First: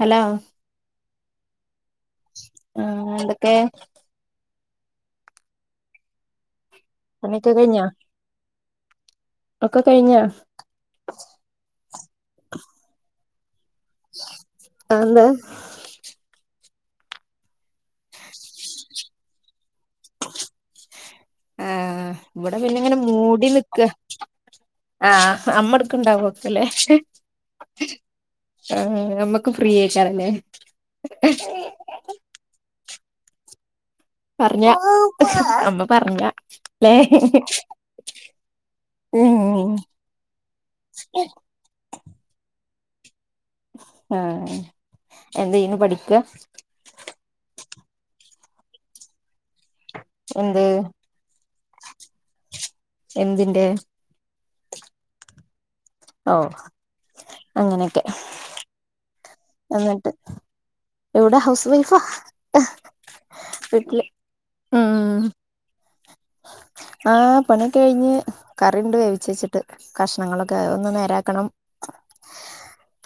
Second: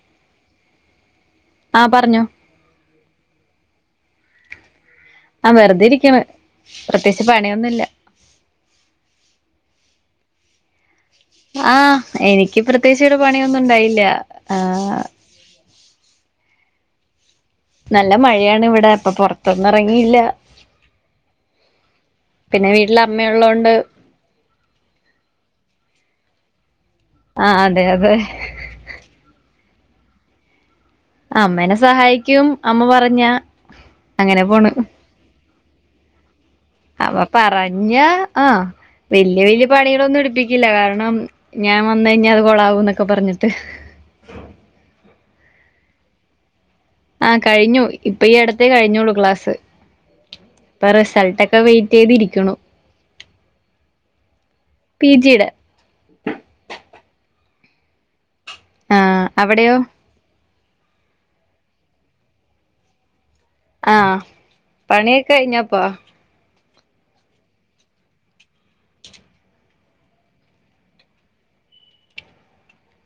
hello ആഹ് പറഞ്ഞോ ആഹ് എന്തൊക്കെ ആഹ് വെറുതെരിക്കണ് പ്രത്യേകിച്ച് പണിയൊക്കെ പണിയൊന്നുല്ല കഴിഞ്ഞോ ഒക്കെ കഴിഞ്ഞോ ആഹ് എനിക്ക് പ്രത്യേകിച്ച് ഇവിടെ പണിയൊന്നും ഒണ്ടായില്ല ആഹ് അതെന്താ നല്ല മഴയാണ് ഇവിടെ അപ്പൊ പൊറത്തൊന്നും ഇറങ്ങില്ല ആഹ് ഇവിടെ പിന്നെ ഇങ്ങനെ മൂടി വീട്ടിലമ്മയൊള്ളോണ്ട് നിക്ക ആഹ് അമ്മടക്ക്ണ്ടാവൊക്കെല്ലെ ആഹ് അതെ അതെ ആഹ് നമ്മുക്ക് ഫ്രീ ആയിക്കാരല്ലെ അമ്മേനെ സഹായിക്കും അമ്മ പറഞ്ഞ അങ്ങനെ പറഞ്ഞ പോണ് അമ്മ പറഞ്ഞാ ല്ലേ വെല്ല്യ വെല്ല്യ ഉം പണികളൊന്നും എടിപ്പിക്കില്ല കാരണം ഞാൻ വന്ന് കഴിഞ്ഞാ അത് കൊളാവുന്നൊക്കെ പറഞ്ഞിട്ട് ആഹ് എന്ത് ചെയ്യുന്നു പഠിക്കാ ആഹ് കഴിഞ്ഞു ഇപ്പ ഈ ഇടത്തേ കഴിഞ്ഞോളൂക്ലാസ് എന്ത് ഇപ്പൊ റിസൾട്ട ഒക്കെ വെയിറ്റ് ചെയ്തിരിക്കണു എന്തിന്റെ പി ജിയുടെ ഓ അങ്ങനേകെ ആ അവിടെയോ ഉട്ട [inaudible] എവിടെ ഹൗസ് വൈഫാ വീട്ടില് ഉം ഞ്ഞപ്പാ ആഹ് പണി ഒക്കെ കഴിഞ്ഞ് കറി ഇണ്ട് വേവിച്ച് വെച്ചിട്ട് കഷ്ണങ്ങളൊക്കെ ഒന്ന് നേരാക്കണം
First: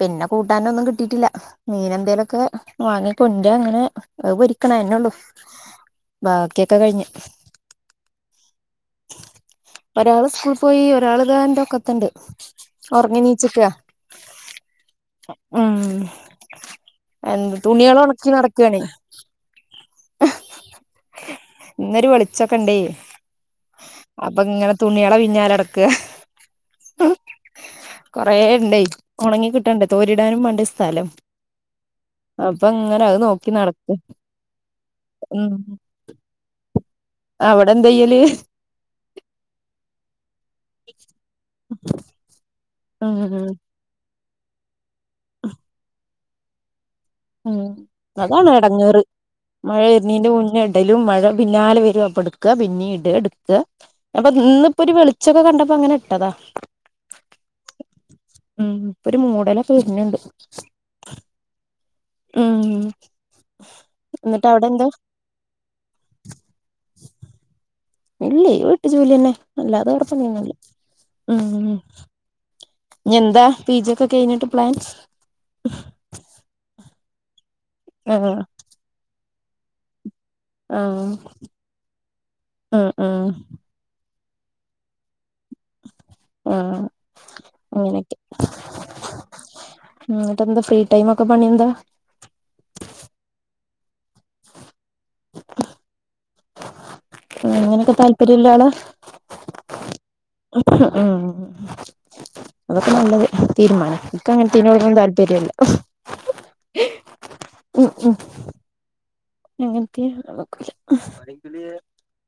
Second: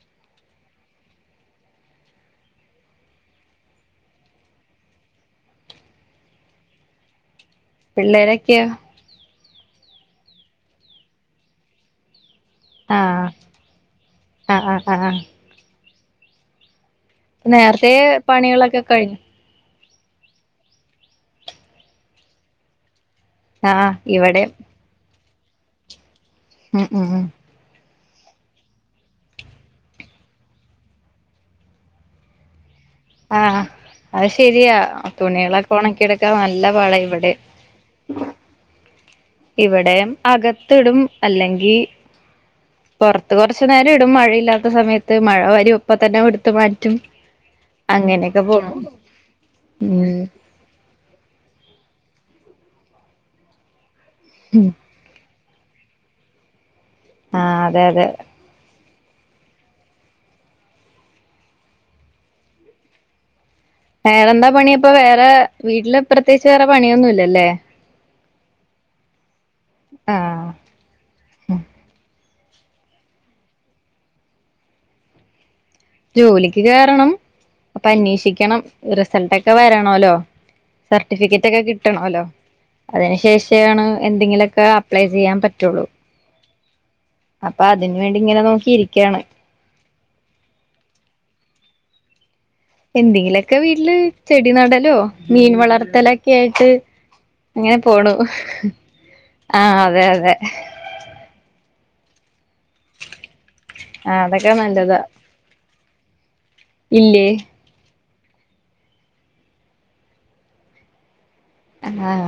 പിന്നെ കൂട്ടാനൊന്നും കിട്ടീട്ടില്ല മീനെന്തേലൊക്കെ വാങ്ങി കൊണ്ട് അങ്ങനെ അത്‌ പൊരിക്കണം അതെന്നെ ഉള്ളു ബാക്കിയൊക്കെ കഴിഞ്ഞ് പിള്ളേരൊക്കെയോ ഒരാള് സ്കൂൾ പോയി ഒരാൾ ഇതാ ഇന്റെ ഒക്കത്തണ്ട് ഒറങ്ങി ആഹ് നീച്ച്ക്ക ആഹ് ആഹ് ആഹ് ആഹ് ഉം എന്ത് നേരത്തെ തുണ്യാള് ഒണക്കി പണികളൊക്കെ നടക്കാണേ കഴിഞ്ഞു ഇന്നൊരു വെളിച്ചൊക്കെ ഇണ്ടേ ആഹ് അപ്പൊ ഇവിടെ ഇങ്ങനെ തുണ്യാളെ പിന്നാലെ നടക്ക ഉം ഉം കൊറെേ ഇണ്ടേയ് ഉണങ്ങി കിട്ടണ്ടേ തോരിടാനും വേണ്ടെ സ്ഥലം അപ്പൊ അങ്ങനെ അത്‌ ആഹ അത് ശെരിയാ ഉം തുണ്യാളൊക്കെ ഉണക്കി ഇടുക്കാ നല്ല പാട ഇവിടെ അവിടെ എന്ത ചെയ്യല് ഇവിടെ അകത്തിടും അല്ലെങ്കിൽ ഉം പുറത്ത് കുറച്ച് നേരം ഇടും മഴയില്ലാത്ത സമയത്ത് മഴ വരും ഒപ്പ തന്നെ ഇടുത്ത് മാറ്റും ഉം അങ്ങനെയൊക്കെ അതാണ് പോണു ഇടങ്ങേറ് മഴ ഉം വരുന്നീന്റെ മുന്നെ ഇടലും മഴ പിന്നാലെ വരും അപ്പ ഇട്ക്ക പിന്നിം ഇട ഇട്ക്ക അപ്പൊ ഇന്ന് ഇപ്പൊ ഒരു വെളി ഉച്ചൊക്കെ കണ്ടപ്പോ അങ്ങനെ ഇട്ടതാ ആഹ് അതെ അതെ ഉം ഇപ്പൊ ഒരു മൂടലൊക്കെ വെര്ണ് ണ്ട് ഉം എന്നിട്ട് വേറെന്താ അവിടെ പണി എന്താ അപ്പ വേറെ വീട്ടില് പ്രത്യേകിച്ച് വേറെ പണിയൊന്നുംല്ലലേ ഇല്ലേ വീട്ടു ജോലി തന്നെ അല്ലാതെ വേറെ പണി ആഹ് ഒന്നുംല്ല ഇനി എന്താ പീജി ഒക്കെ കഴിഞ്ഞിട്ട് പ്ലാൻ ജോലിക്ക് കേറണം അപ്പൊ ആഹ് അന്വേഷിക്കണം റിസൾട്ട് ഒക്കെ വരണോലൊ ആഹ് സർട്ടിഫിക്കറ്റ് ഒക്കെ കിട്ടണല്ലോ ആഹ് അതിന് ആഹ് ശേഷമാണ് എന്തെങ്കിലുമൊക്കെ അപ്ലൈ ചെയ്യാൻ പറ്റ പറ്റൊള്ളു ആഹ് അപ്പൊ അതിന് വേണ്ടി ഇങ്ങനെ നോക്കി ഇരിക്കാണ് ഉം ഇന്നിട്ട് എന്താ ഫ്രീ ടൈം ഒക്കെ പണിയെന്താ എന്തെങ്കിലൊക്കെ വീട്ടില് ചെടി നടലോ മീൻ വളർത്തലൊക്കെ ആയിട്ട് അങ്ങനെ അങ്ങനെയൊക്കെ പോണു താല്പര്യള്ള ആഹ് അതെ അതെ ആഹ് അതൊക്കെ നല്ലത് തീരുമാനം ആഹ് അതൊക്കെ ഇൻക്കങ്ങൻത്തീനോടൊന്നും നല്ലതാ താല്പര്യല്ല ഇല്ലേ ഉം ഉം [unintelligible] ആഹ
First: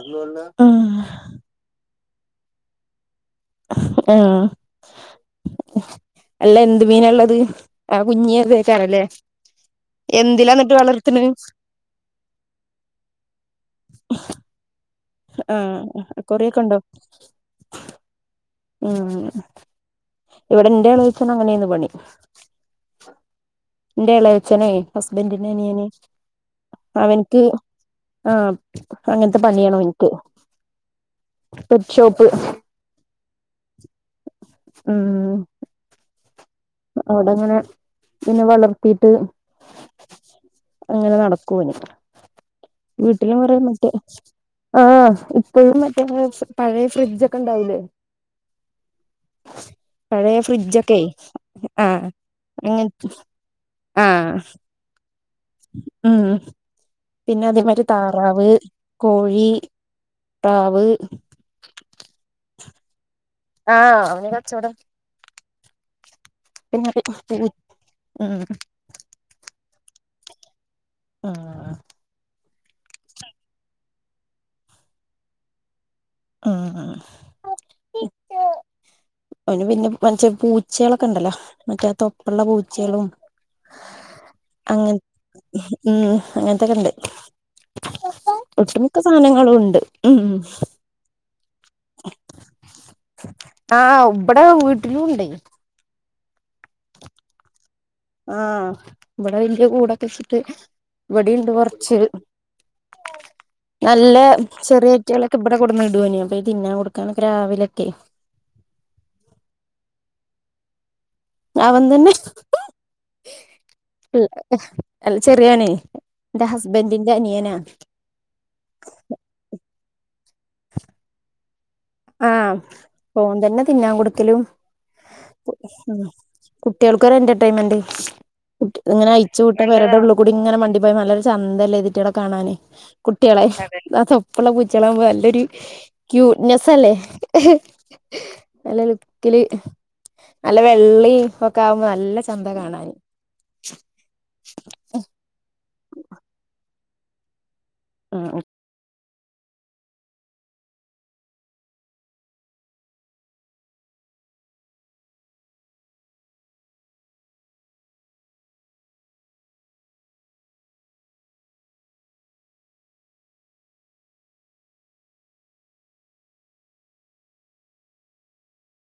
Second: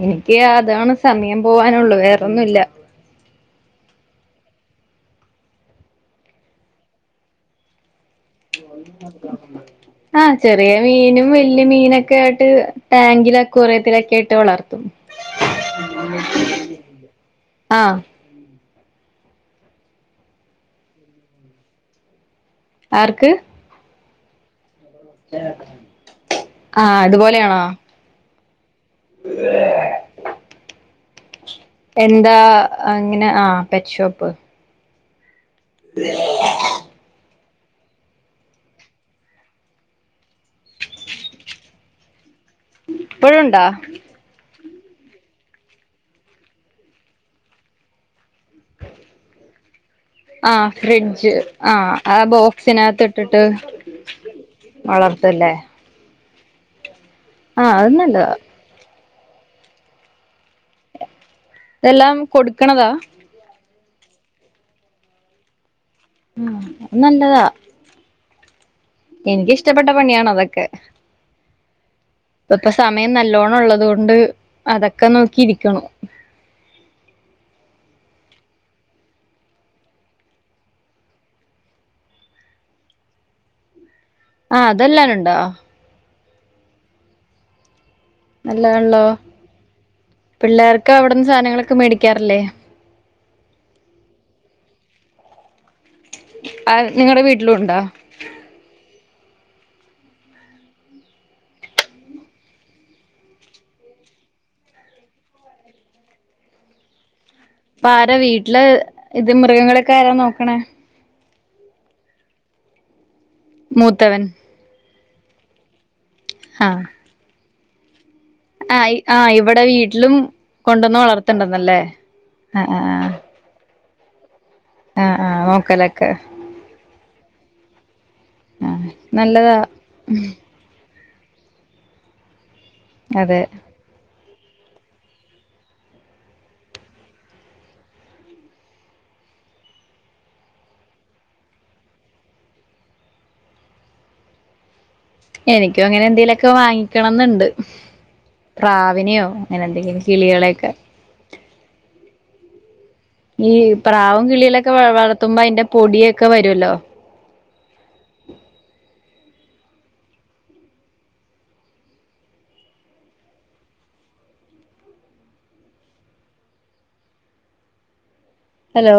ഇനിക്ക് അതാണ് ആഹ് സമയം പോവാനുള്ളു വേറൊന്നുല്ല ആഹ അല്ല എന്ത് മീനാ ഇള്ളത് ആഹ് കുഞ്ഞി [unintelligible] ആഹ ചെറിയ എന്നിട്ട് വളർത്തണ് മീനും വല്യ മീനൊക്കെ ആയിട്ട് ടാങ്കിലൊ അക്വാറിയത്തിലൊക്കെ ആയിട്ട് വളർത്തും ആ കൊറിയൊക്കെ ഉണ്ടോ ആഹ് ഉം ഇവിടെ എന്റെ എളേച്ചനും അങ്ങനെ ഏന്ന് പണി ആർക്ക് ഇന്റെ ഇളയച്ഛനെ ഹസ്ബൻഡിന്റെ അനിയന് ആഹ് അവൻക്ക് അതുപോലെയാണോ ആഹ് അങ്ങൻത്തെ പണി ഏണ് അവനിക്ക് പെറ്റ് ഷോപ്പ് എന്താ ഇങ്ങനെ ആ പെറ്റ്ഷോപ്പ് ഉം അ അവിടെ ഇങ്ങനെ പിന്നെ വളർത്തിട്ട് ഇങ്ങനെ നടക്കും ഇവര് എന്നിട്ട് വീട്ടിലും ഇപ്പഴുണ്ടോ [unintelligible] ആഹ് ഇപ്പഴും മറ്റേ പഴയ ഫ്രിഡ്ജ് ഒക്കെ ഒണ്ടാവില്ലേ പഴയ ആഹ് ഫ്രിഡ്ജൊക്കെ ഫ്രിഡ്ജ് ആ ആ അങ്ങ ബോക്സിനാത്ത് ഇട്ടിട്ട് ആ വളർത്തല്ലേ ഉം പിന്നെ അതേ ആഹ് മാതിരി അത് നല്ലതാ താറാവ് കോഴി പ്രാവ് ഇതെല്ലാം കൊടുക്കണതാ ആഹ് അവന് കച്ചോടം പിന്നെ അത് ടിവി ഉം എനിക്ക് ഇഷ്ടപ്പെട്ട പണിയാണ് അതൊക്കെ ആഹ് ഇപ്പ സമയം നല്ലോണം ഒള്ളത് കൊണ്ട് അതൊക്കെ നോക്കി ഇരിക്കണു ഉം അവന് പിന്നെ മറ്റേ പൂച്ചകള് ഒക്കെ ഒണ്ടല്ലാ മറ്റേ തൊപ്പള്ള പൂച്ചകളും ആഹ് അങ്ങ അതെല്ലാനുണ്ടോ ഉം അങ്ങൻത്തെക്കെ ഇണ്ട് ഒട്ടുമിക്ക നല്ലതാണല്ലോ സാധനങ്ങളും ഒണ്ട് ഉം ഒക്കെ അവിടുന്ന് സാധനങ്ങള് ഒക്കെ മേടിക്കാറില്ലേ ആഹ് ഉപ്പടെ വീട്ടിലും ഉണ്ടേ ആ നിങ്ങടെ വീട്ടിലും ഉണ്ടാ ആഹ് ഇവിടെ വെല്യ കൂട് ഒക്കെ വെച്ചിട്ട് ഇവിടെ ഇണ്ട് കൊറച്ച് നല്ല ചെറിയ ഇറ്റികള് ഒക്കെ ഇവിടെ കൊടുന്ന് ഇടും അയിന് അപ്പൊ തിന്നാൻ കൊടുക്കാൻ ഒക്കെ രാവി അപ്പ ആരാ വീട്ടില് ഇത് മൃഗങ്ങളെ ഒക്കെ ആരാ നോക്കണേ അവൻ തന്നെ മൂത്തവൻ ഉം ൽ ഉം അല്ല ചെറിയവനെ എൻ്റ ഹസ്ബൻ്റിന്റെ അനിയനാ ആഹ് ആഹ് ഇവിടെ വീട്ടിലും കൊണ്ടൊന്ന് വളർത്തണ്ടന്ന് അല്ലേ ആഹ് ഓന്തന്നേ തിന്നാൻ കൊടുക്കലും ആഹ് ആഹ് നോക്കലെക്കെ കുട്ടികൾക്ക് ഒരു എന്റർടൈൻമെന്റ് ആ ഇങ്ങനെ നല്ലതാ അയച്ചുവിട്ട പേരുടെ ഉള്ളി കൂടി ഇങ്ങനെ വണ്ടി പോയപ്പോ നല്ല രസ ചന്തല്ലേ ഇവിറ്റകളെ കാണാനേ അതെ കുട്ടികളെ ആ തൊപ്പള്ള പൂച്ചകള് ആകുമ്പ നല്ല ഒരു ക്യൂട്ടനെസ്സ് അല്ലേ നല്ല ലുക്കില് നല്ല വെള്ളി ഒക്കെ ആകുമ്പ നല്ല ചന്ത കാണാന് എനിക്കും അങ്ങനെ എന്തേലൊക്കെ വാങ്ങിക്കണം എന്ന്ണ്ട് ഉം പ്രാവിനയോ അങ്ങനെ എന്തെങ്കിലും കിളികളെക്കെ ഈ പ്രാവും കിളികളെയെക്കെ വളർത്തുമ്പോ അയിന്റെ പൊടിയക്കെ വരുല്ലോ ഹലോ